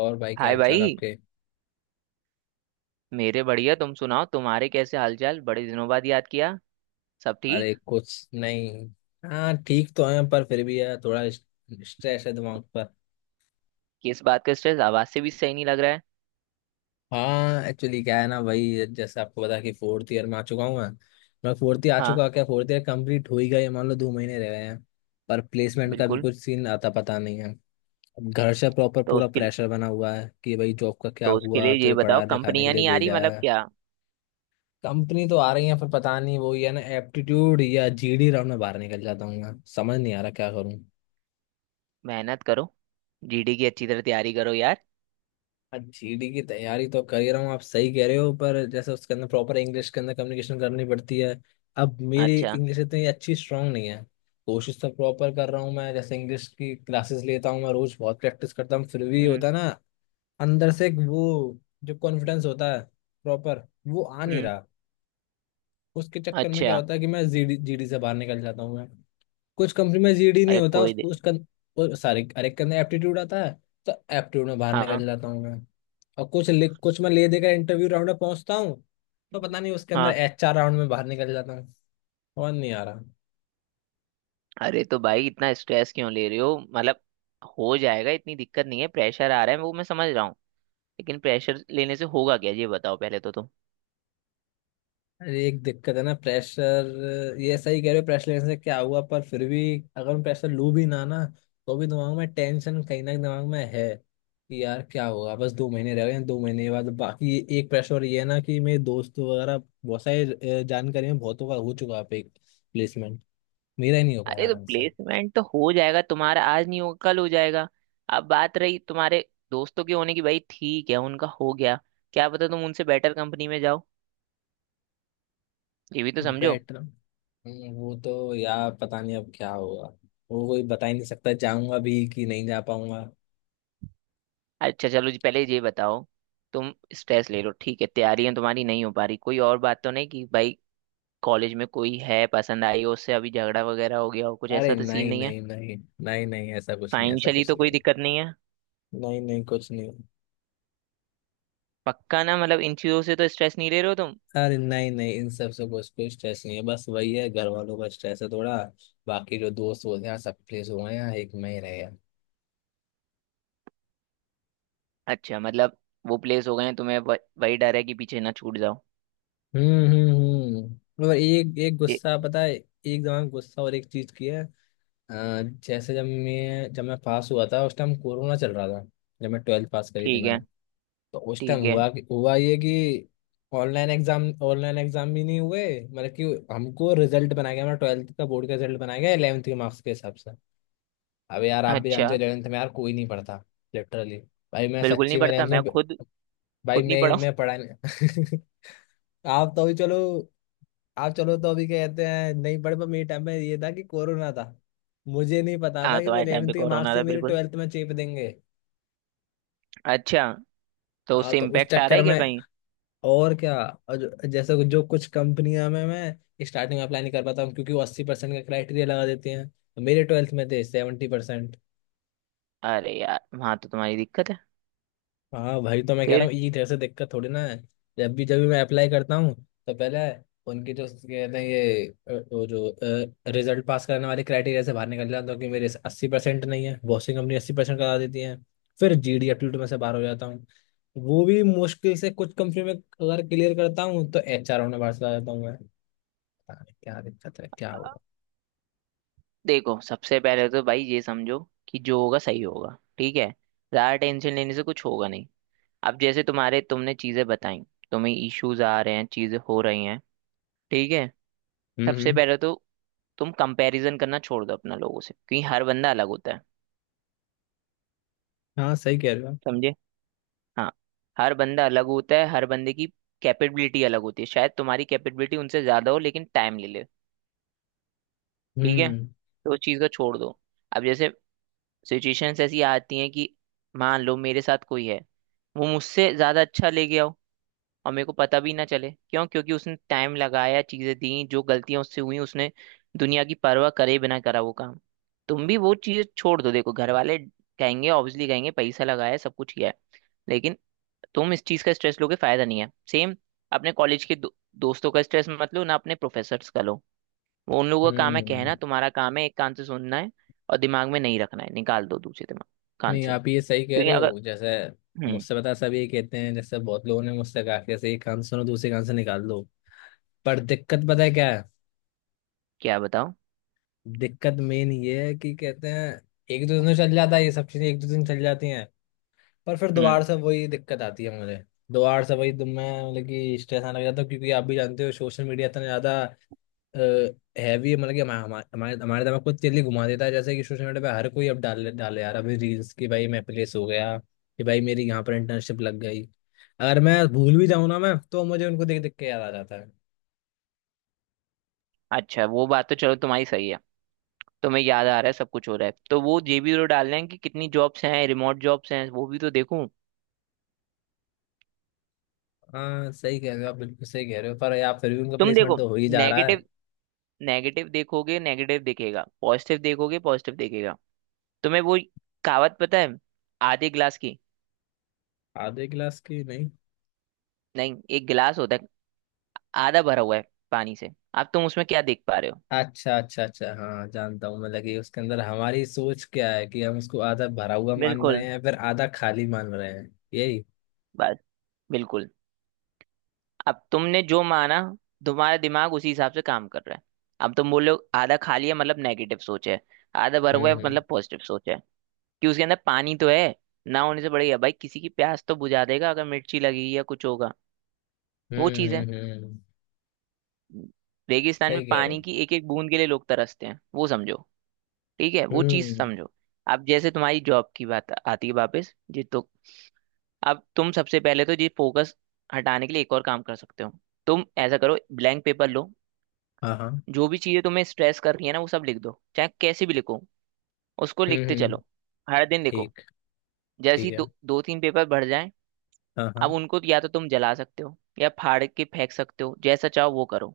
और भाई, क्या हाय हाल चाल भाई। आपके? मेरे बढ़िया, तुम सुनाओ, तुम्हारे कैसे हालचाल? बड़े दिनों बाद याद किया। सब अरे ठीक? कुछ नहीं। हाँ ठीक तो है पर फिर भी यार थोड़ा स्ट्रेस है दिमाग पर। किस बात का स्ट्रेस? आवाज से भी सही नहीं लग रहा है। हाँ, एक्चुअली क्या है ना भाई, जैसे आपको पता है कि फोर्थ ईयर में आ चुका हूँ मैं। मैं फोर्थ ईयर आ हाँ, चुका, क्या फोर्थ ईयर कंप्लीट हो ही गया, ये मान लो 2 महीने रह गए हैं। पर प्लेसमेंट का भी बिल्कुल। कुछ सीन आता पता नहीं है। अब घर से प्रॉपर तो पूरा उसके लिए प्रेशर बना हुआ है कि भाई जॉब का क्या तो उसके लिए हुआ, ये तुझे बताओ, पढ़ा लिखाने के कंपनियां लिए नहीं आ रही भेजा मतलब है। क्या? कंपनी तो आ रही है पर पता नहीं, वो ही है ना, एप्टीट्यूड या जीडी राउंड में बाहर निकल जाता हूँ मैं, समझ नहीं आ रहा क्या करूँ। मेहनत करो, जीडी की अच्छी तरह तैयारी करो यार। जीडी की तैयारी तो कर ही रहा हूँ, आप सही कह रहे हो, पर जैसे उसके अंदर प्रॉपर इंग्लिश के अंदर कम्युनिकेशन करनी पड़ती है। अब मेरी अच्छा। इंग्लिश इतनी अच्छी स्ट्रांग नहीं है। कोशिश तो प्रॉपर कर रहा हूँ मैं, जैसे इंग्लिश की क्लासेस लेता हूँ मैं, रोज बहुत प्रैक्टिस करता हूँ, फिर भी हम्म होता है ना अंदर से एक वो जो कॉन्फिडेंस होता है, प्रॉपर वो आ नहीं हम्म रहा। उसके चक्कर में क्या अच्छा। होता है कि मैं जीडी जीडी से बाहर निकल जाता हूँ मैं। कुछ कंपनी में जीडी नहीं अरे होता कोई दे। उसका सॉरी, अरे, के अंदर एप्टीट्यूड आता है। तो एप्टीट्यूड में बाहर हाँ निकल जाता हूँ मैं। और कुछ लिख कुछ मैं ले देकर इंटरव्यू राउंड में पहुंचता हूँ। तो पता नहीं उसके अंदर हाँ एचआर राउंड में बाहर निकल जाता हूँ। और नहीं आ रहा। अरे तो भाई इतना स्ट्रेस क्यों ले रहे हो मतलब? हो जाएगा, इतनी दिक्कत नहीं है। प्रेशर आ रहा है वो मैं समझ रहा हूँ, लेकिन प्रेशर लेने से होगा क्या, ये बताओ पहले तो तुम। अरे एक दिक्कत है ना, प्रेशर ये सही कह रहे हो, प्रेशर लेने से क्या हुआ पर फिर भी, अगर मैं प्रेशर लूँ भी ना ना, तो भी दिमाग में टेंशन कहीं ना कहीं दिमाग में है कि यार क्या होगा, बस 2 महीने रह गए हैं, 2 महीने के बाद। बाकी एक प्रेशर ये है ना कि मेरे दोस्त वगैरह बहुत सारे, जानकारी में बहुतों का हो चुका है प्लेसमेंट, मेरा ही नहीं हो पा अरे रहा तो ढंग से प्लेसमेंट तो हो जाएगा तुम्हारा, आज नहीं होगा कल हो जाएगा। अब बात रही तुम्हारे दोस्तों के होने की, भाई ठीक है, उनका हो गया, क्या पता तुम उनसे बेटर कंपनी में जाओ, ये भी तो समझो। बैठना। वो तो यार पता नहीं अब क्या होगा, वो कोई बता ही नहीं सकता, जाऊंगा भी कि नहीं जा पाऊंगा। अच्छा चलो जी, पहले ये बताओ, तुम स्ट्रेस ले लो ठीक है, तैयारियां तुम्हारी नहीं हो पा रही, कोई और बात तो नहीं कि भाई कॉलेज में कोई है पसंद आई हो, उससे अभी झगड़ा वगैरह हो गया हो, कुछ अरे ऐसा तो सीन नहीं, नहीं है? नहीं, नहीं। नहीं, नहीं, ऐसा कुछ नहीं, ऐसा फाइनेंशियली कुछ तो कोई नहीं। दिक्कत नहीं है? नहीं, नहीं, कुछ नहीं। पक्का ना, मतलब इन चीजों से तो स्ट्रेस नहीं ले रहे हो तुम? अरे नहीं, नहीं, इन सब से कुछ कोई स्ट्रेस नहीं है, बस वही है, घर वालों का स्ट्रेस है थोड़ा। बाकी जो दोस्त बोलते हैं सब प्लेस हुए हैं यहाँ, एक मैं ही रह गया। अच्छा मतलब वो प्लेस हो गए हैं, तुम्हें वही डर है कि पीछे ना छूट जाओ। हम्म, हम्म, हम्म, और एक एक गुस्सा पता है, एक दिमाग में गुस्सा और एक चीज की है। अ, जैसे जब मैं पास हुआ था उस टाइम कोरोना चल रहा था, जब मैं ट्वेल्थ पास करी थी ठीक मैंने। है। तो उस टाइम ठीक है। हुआ कि, हुआ ये कि ऑनलाइन एग्जाम ऑनलाइन एग्जाम भी नहीं हुए, मतलब कि हमको रिजल्ट बनाया गया, हमारा ट्वेल्थ का बोर्ड का रिजल्ट बनाया गया 11th के मार्क्स के हिसाब से। अब यार आप भी अच्छा। जानते हो 11th में यार कोई नहीं पढ़ता, लिटरली। भाई मैं बिल्कुल नहीं सच्ची में पढ़ता, मैं 11th खुद में, भाई खुद नहीं मैं पढ़ा हूँ। मैं पढ़ा नहीं। आप तो अभी चलो, आप चलो तो अभी कहते हैं नहीं पढ़े, पर मेरे टाइम में ये था कि कोरोना था, मुझे नहीं पता हाँ, था कि तो वो आए टाइम 11th पे के कोरोना मार्क्स ही था मेरे बिल्कुल। ट्वेल्थ में चेप देंगे। अच्छा, तो हाँ उससे तो उस इम्पैक्ट आ रहा चक्कर है क्या में, कहीं? और क्या। और जैसे जो कुछ कंपनियां में मैं स्टार्टिंग में अप्लाई नहीं कर पाता हूँ क्योंकि वो 80% का क्राइटेरिया लगा देती हैं। मेरे ट्वेल्थ में थे 70%। अरे यार, वहां तो तुम्हारी दिक्कत है। हाँ भाई, तो मैं कह रहा फिर हूँ ये, जैसे दिक्कत थोड़ी ना है। जब भी मैं अप्लाई करता हूँ, तो पहले उनकी जो कहते हैं ये वो जो रिजल्ट पास करने वाले क्राइटेरिया से बाहर निकल जाता हूँ, तो कि मेरे 80% नहीं है, बहुत सी कंपनी 80% करा देती है। फिर जीडी एप्टीट्यूड में से बाहर हो जाता हूँ, वो भी मुश्किल से कुछ कंपनी में अगर क्लियर करता हूँ तो एच आर में बाहर चला जाता हूँ मैं। पता नहीं क्या दिक्कत है, क्या अ, होगा। देखो सबसे पहले तो भाई ये समझो कि जो होगा सही होगा, ठीक है? ज्यादा टेंशन लेने से कुछ होगा नहीं। अब जैसे तुम्हारे तुमने चीजें बताई, तुम्हें इश्यूज आ रहे हैं, चीजें हो रही हैं ठीक है। हम्म, सबसे पहले तो तुम कंपैरिजन करना छोड़ दो अपना लोगों से, क्योंकि हर बंदा अलग होता है। हाँ सही कह रहे हो आप। समझे? हाँ, हर बंदा अलग होता है, हर बंदे की कैपेबिलिटी अलग होती है। शायद तुम्हारी कैपेबिलिटी उनसे ज्यादा हो लेकिन टाइम ले ले, ठीक है? हम्म, तो उस चीज को छोड़ दो। अब जैसे सिचुएशंस ऐसी आती हैं कि मान लो मेरे साथ कोई है, वो मुझसे ज्यादा अच्छा ले गया हो और मेरे को पता भी ना चले क्यों, क्योंकि उसने टाइम लगाया, चीजें दी, जो गलतियां उससे हुई, उसने दुनिया की परवाह करे बिना करा वो काम। तुम भी वो चीज छोड़ दो। देखो घर वाले कहेंगे, ऑब्वियसली कहेंगे, पैसा लगाया है, सब कुछ किया है, लेकिन तुम इस चीज का स्ट्रेस लोगे फायदा नहीं है। सेम अपने कॉलेज के दोस्तों का स्ट्रेस मत लो ना, अपने प्रोफेसर्स का लो। वो उन लोगों का काम है कहना, हम्म, तुम्हारा काम है एक कान से सुनना है और दिमाग में नहीं रखना है, निकाल दो दूसरे दिमाग कान नहीं, से। आप ये सही कह क्योंकि रहे अगर हो, जैसे हम्म मुझसे पता है, सब ये कहते हैं, जैसे बहुत लोगों ने मुझसे कहा कि जैसे एक कान से सुनो दूसरे कान से निकाल दो। पर दिक्कत पता है क्या है, क्या बताओ दिक्कत मेन ये है कि कहते हैं एक दो दिन में चल जाता है ये सब चीजें, एक दो दिन चल जाती हैं, पर फिर हम्म। दोबारा से वही दिक्कत आती है मुझे, दोबारा से वही। तो मैं मतलब कि स्ट्रेस आने लग जाता हूँ, क्योंकि आप भी जानते हो सोशल मीडिया इतना ज्यादा हैवी, मतलब कि हमा- हमा- हमारे हमारे दिमाग को तेली घुमा देता है, जैसे कि सोशल मीडिया पे हर कोई अब डाल डाले यार अभी रील्स की, भाई मैं प्लेस हो गया, कि भाई मेरी यहाँ पर इंटर्नशिप लग गई। अगर मैं भूल भी जाऊँ ना मैं, तो मुझे उनको देख देख के याद आ जाता है। अच्छा, वो बात तो चलो तुम्हारी सही है। तुम्हें याद आ रहा है, सब कुछ हो रहा है, तो वो ये भी तो डालना है कि कितनी जॉब्स हैं, रिमोट जॉब्स हैं, वो भी तो देखूं। हाँ सही कह रहे हो आप, बिल्कुल सही कह रहे हो, पर यार फिर भी उनका तुम प्लेसमेंट देखो, तो हो ही जा रहा नेगेटिव है। नेगेटिव देखोगे नेगेटिव दिखेगा, पॉजिटिव देखोगे पॉजिटिव दिखेगा। तुम्हें वो कहावत पता है, आधे गिलास की? आधे क्लास की? नहीं। नहीं, एक गिलास होता है आधा भरा हुआ है पानी से, अब तुम उसमें क्या देख पा रहे हो? अच्छा, अच्छा, अच्छा, हाँ जानता हूँ, मतलब कि उसके अंदर हमारी सोच क्या है कि हम उसको आधा भरा हुआ मान रहे बिल्कुल, हैं फिर आधा खाली मान रहे हैं, यही। बस, बिल्कुल। अब तुमने जो माना, तुम्हारा दिमाग उसी हिसाब से काम कर रहा है। अब तुम बोलो आधा खाली है मतलब नेगेटिव सोच है, आधा भरा हुआ हम्म, है हम्म, मतलब पॉजिटिव सोच है कि उसके अंदर पानी तो है, ना होने से बढ़िया। भाई किसी की प्यास तो बुझा देगा अगर मिर्ची लगेगी या कुछ होगा, वो हम्म। चीज़ है। हम्म, रेगिस्तान में सही कह रहे हो। पानी की एक एक बूंद के लिए लोग तरसते हैं, वो समझो। ठीक है, वो चीज़ हम्म। समझो। अब जैसे तुम्हारी जॉब की बात आती है वापस जी, तो अब तुम सबसे पहले तो ये फोकस हटाने के लिए एक और काम कर सकते हो। तुम ऐसा करो, ब्लैंक पेपर लो, हाँ, हाँ। जो भी चीजें तुम्हें स्ट्रेस कर रही है ना वो सब लिख दो, चाहे कैसे भी लिखो, उसको हम्म, लिखते चलो, हर दिन लिखो। ठीक। जैसे ठीक ही है। दो दो तीन पेपर भर जाए, हाँ, हाँ। अब उनको या तो तुम जला सकते हो या फाड़ के फेंक सकते हो, जैसा चाहो वो करो।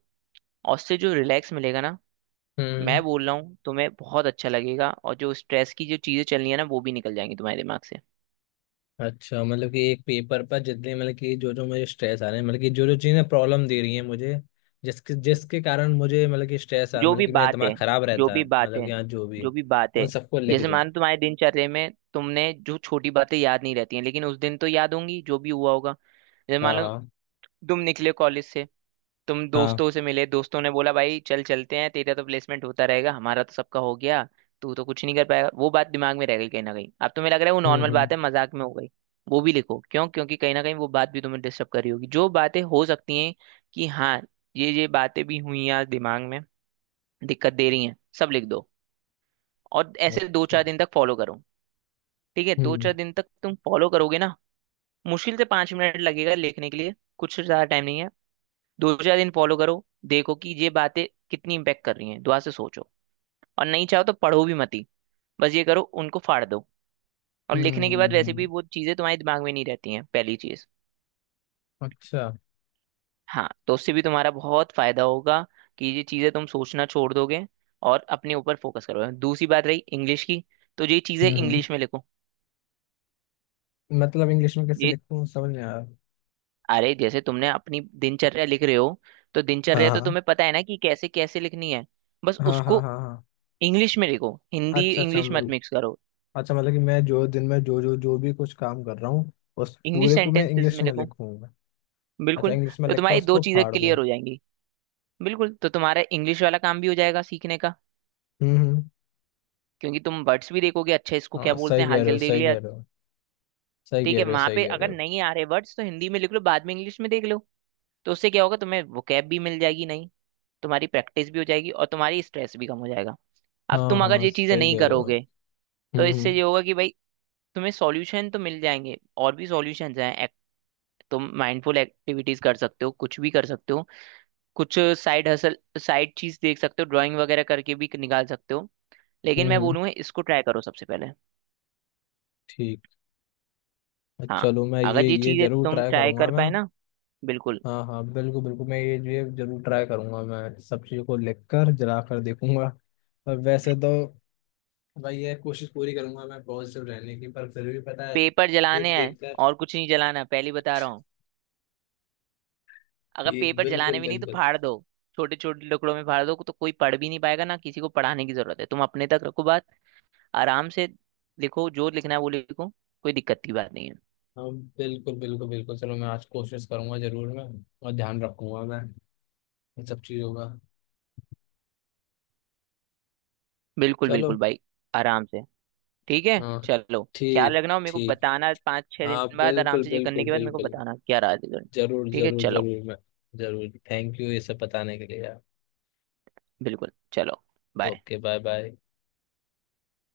और उससे जो रिलैक्स मिलेगा ना, हम्म। मैं बोल रहा हूँ तुम्हें बहुत अच्छा लगेगा, और जो स्ट्रेस की जो चीजें चल रही है ना वो भी निकल जाएंगी तुम्हारे दिमाग से। अच्छा, मतलब कि एक पेपर पर जितने, मतलब कि जो जो मुझे स्ट्रेस आ रहे हैं, मतलब कि जो जो चीज़ें प्रॉब्लम दे रही हैं मुझे, जिसके जिसके कारण मुझे, मतलब कि स्ट्रेस आ, जो मतलब भी कि मेरा बात दिमाग है खराब जो रहता भी है, बात मतलब है कि हाँ, जो भी, जो भी बात है उन सबको लिख जैसे दूँ। मानो तुम्हारे दिनचर्या में तुमने जो छोटी बातें याद नहीं रहती हैं, लेकिन उस दिन तो याद होंगी जो भी हुआ होगा। जैसे मान हाँ, लो हाँ, तुम निकले कॉलेज से, तुम हाँ। दोस्तों से मिले, दोस्तों ने बोला भाई चल चलते हैं, तेरा तो प्लेसमेंट होता रहेगा, हमारा तो सबका हो गया, तू तो कुछ नहीं कर पाएगा। वो बात दिमाग में रह गई कहीं ना कहीं, अब तुम्हें लग रहा है वो हम्म, नॉर्मल हम्म, बात है, मजाक में हो गई, वो भी लिखो। क्यों? क्योंकि कहीं ना कहीं वो बात भी तुम्हें डिस्टर्ब कर रही होगी। जो बातें हो सकती हैं कि हाँ, ये बातें भी हुई आज, दिमाग में दिक्कत दे रही हैं, सब लिख दो। और ऐसे दो अच्छा। चार दिन तक फॉलो करो, ठीक है? दो हम्म, चार दिन तक तुम फॉलो करोगे ना, मुश्किल से पांच मिनट लगेगा लिखने के लिए, कुछ ज्यादा टाइम नहीं है। दो चार दिन फॉलो करो, देखो कि ये बातें कितनी इम्पेक्ट कर रही हैं, दुआ से सोचो। और नहीं चाहो तो पढ़ो भी मत ही, बस ये करो, उनको फाड़ दो। और हम्म, लिखने के बाद वैसे हम्म। भी वो चीज़ें तुम्हारे दिमाग में नहीं रहती हैं, पहली चीज़। अच्छा। हाँ, तो उससे भी तुम्हारा बहुत फायदा होगा कि ये चीज़ें तुम सोचना छोड़ दोगे और अपने ऊपर फोकस करोगे। दूसरी बात रही इंग्लिश की, तो ये चीज़ें हम्म, इंग्लिश में लिखो। मतलब इंग्लिश में कैसे ये लिखूँ समझ नहीं आ रहा। अरे जैसे तुमने अपनी दिनचर्या लिख रहे हो, तो दिनचर्या तो हाँ, तुम्हें पता है ना कि कैसे कैसे लिखनी है, बस हाँ, हाँ, उसको हाँ, हाँ, हाँ। इंग्लिश में लिखो, हिंदी अच्छा, अच्छा, इंग्लिश मत मतलब। मिक्स करो। अच्छा मतलब कि मैं जो दिन में जो जो जो भी कुछ काम कर रहा हूँ, उस इंग्लिश पूरे को मैं सेंटेंसेस इंग्लिश में में लिखो, लिखूंगा। अच्छा, बिल्कुल। इंग्लिश में तो लिख कर तुम्हारी दो उसको चीजें फाड़ क्लियर दूँ। हो जाएंगी, बिल्कुल। तो तुम्हारा इंग्लिश वाला काम भी हो जाएगा सीखने का, हम्म, हम्म। क्योंकि तुम वर्ड्स भी देखोगे, अच्छा इसको क्या हाँ बोलते सही हैं, कह रहे हो, हलचल देख सही लिया। कह रहे हो। सही ठीक कह है, रहे हो, वहां सही पे कह रहे अगर हो। नहीं आ रहे वर्ड्स तो हिंदी में लिख लो, बाद में इंग्लिश में देख लो। तो उससे क्या होगा, तुम्हें वोकैब भी मिल जाएगी नहीं, तुम्हारी प्रैक्टिस भी हो जाएगी, और तुम्हारी स्ट्रेस भी कम हो जाएगा। अब हाँ, तुम अगर हाँ, ये चीजें सही नहीं कह रहे हो आप। करोगे तो हम्म, इससे हम्म, ये होगा कि भाई तुम्हें सॉल्यूशन तो मिल जाएंगे, और भी सॉल्यूशंस हैं। तुम माइंडफुल एक्टिविटीज कर सकते हो, कुछ भी कर सकते हो, कुछ साइड हसल, साइड चीज देख सकते हो, ड्राइंग वगैरह करके भी निकाल सकते हो, लेकिन हम्म, मैं बोलूंगा इसको ट्राई करो सबसे पहले। ठीक। हाँ, चलो मैं ये अगर ये ये चीजें जरूर तुम ट्राई ट्राई करूंगा कर मैं। पाए ना, बिल्कुल। हाँ, हाँ, बिल्कुल, बिल्कुल, मैं ये जरूर ट्राई करूंगा मैं, सब चीज़ों को लिख कर जला कर देखूंगा। पर वैसे तो भाई ये कोशिश पूरी करूंगा मैं पॉजिटिव रहने की, पर फिर भी पता है, पेपर देख जलाने हैं देख कर। और कुछ नहीं जलाना, पहले ही बता रहा हूँ। अगर ठीक, पेपर बिल्कुल, जलाने भी नहीं तो बिल्कुल। फाड़ दो, छोटे छोटे टुकड़ों में फाड़ दो तो कोई पढ़ भी नहीं पाएगा ना, किसी को पढ़ाने की जरूरत है, तुम अपने तक रखो बात। आराम से लिखो, जो लिखना है वो लिखो, कोई दिक्कत की बात नहीं है। हम, बिल्कुल, बिल्कुल, बिल्कुल, चलो मैं आज कोशिश करूंगा जरूर मैं, और ध्यान रखूंगा मैं इन सब चीज़ों का। बिल्कुल बिल्कुल चलो। भाई, आराम से। ठीक है हाँ। चलो, ख्याल ठीक। रखना, और मेरे को ठीक। बताना 5-6 दिन हाँ, बाद। आराम बिल्कुल, से ये करने बिल्कुल, के बाद मेरे को बिल्कुल, बताना क्या राय है, रिजल्ट। जरूर, ठीक है जरूर, चलो, जरूर, मैं जरूर। थैंक यू ये सब बताने के लिए यार। बिल्कुल चलो, बाय। Okay, bye, bye.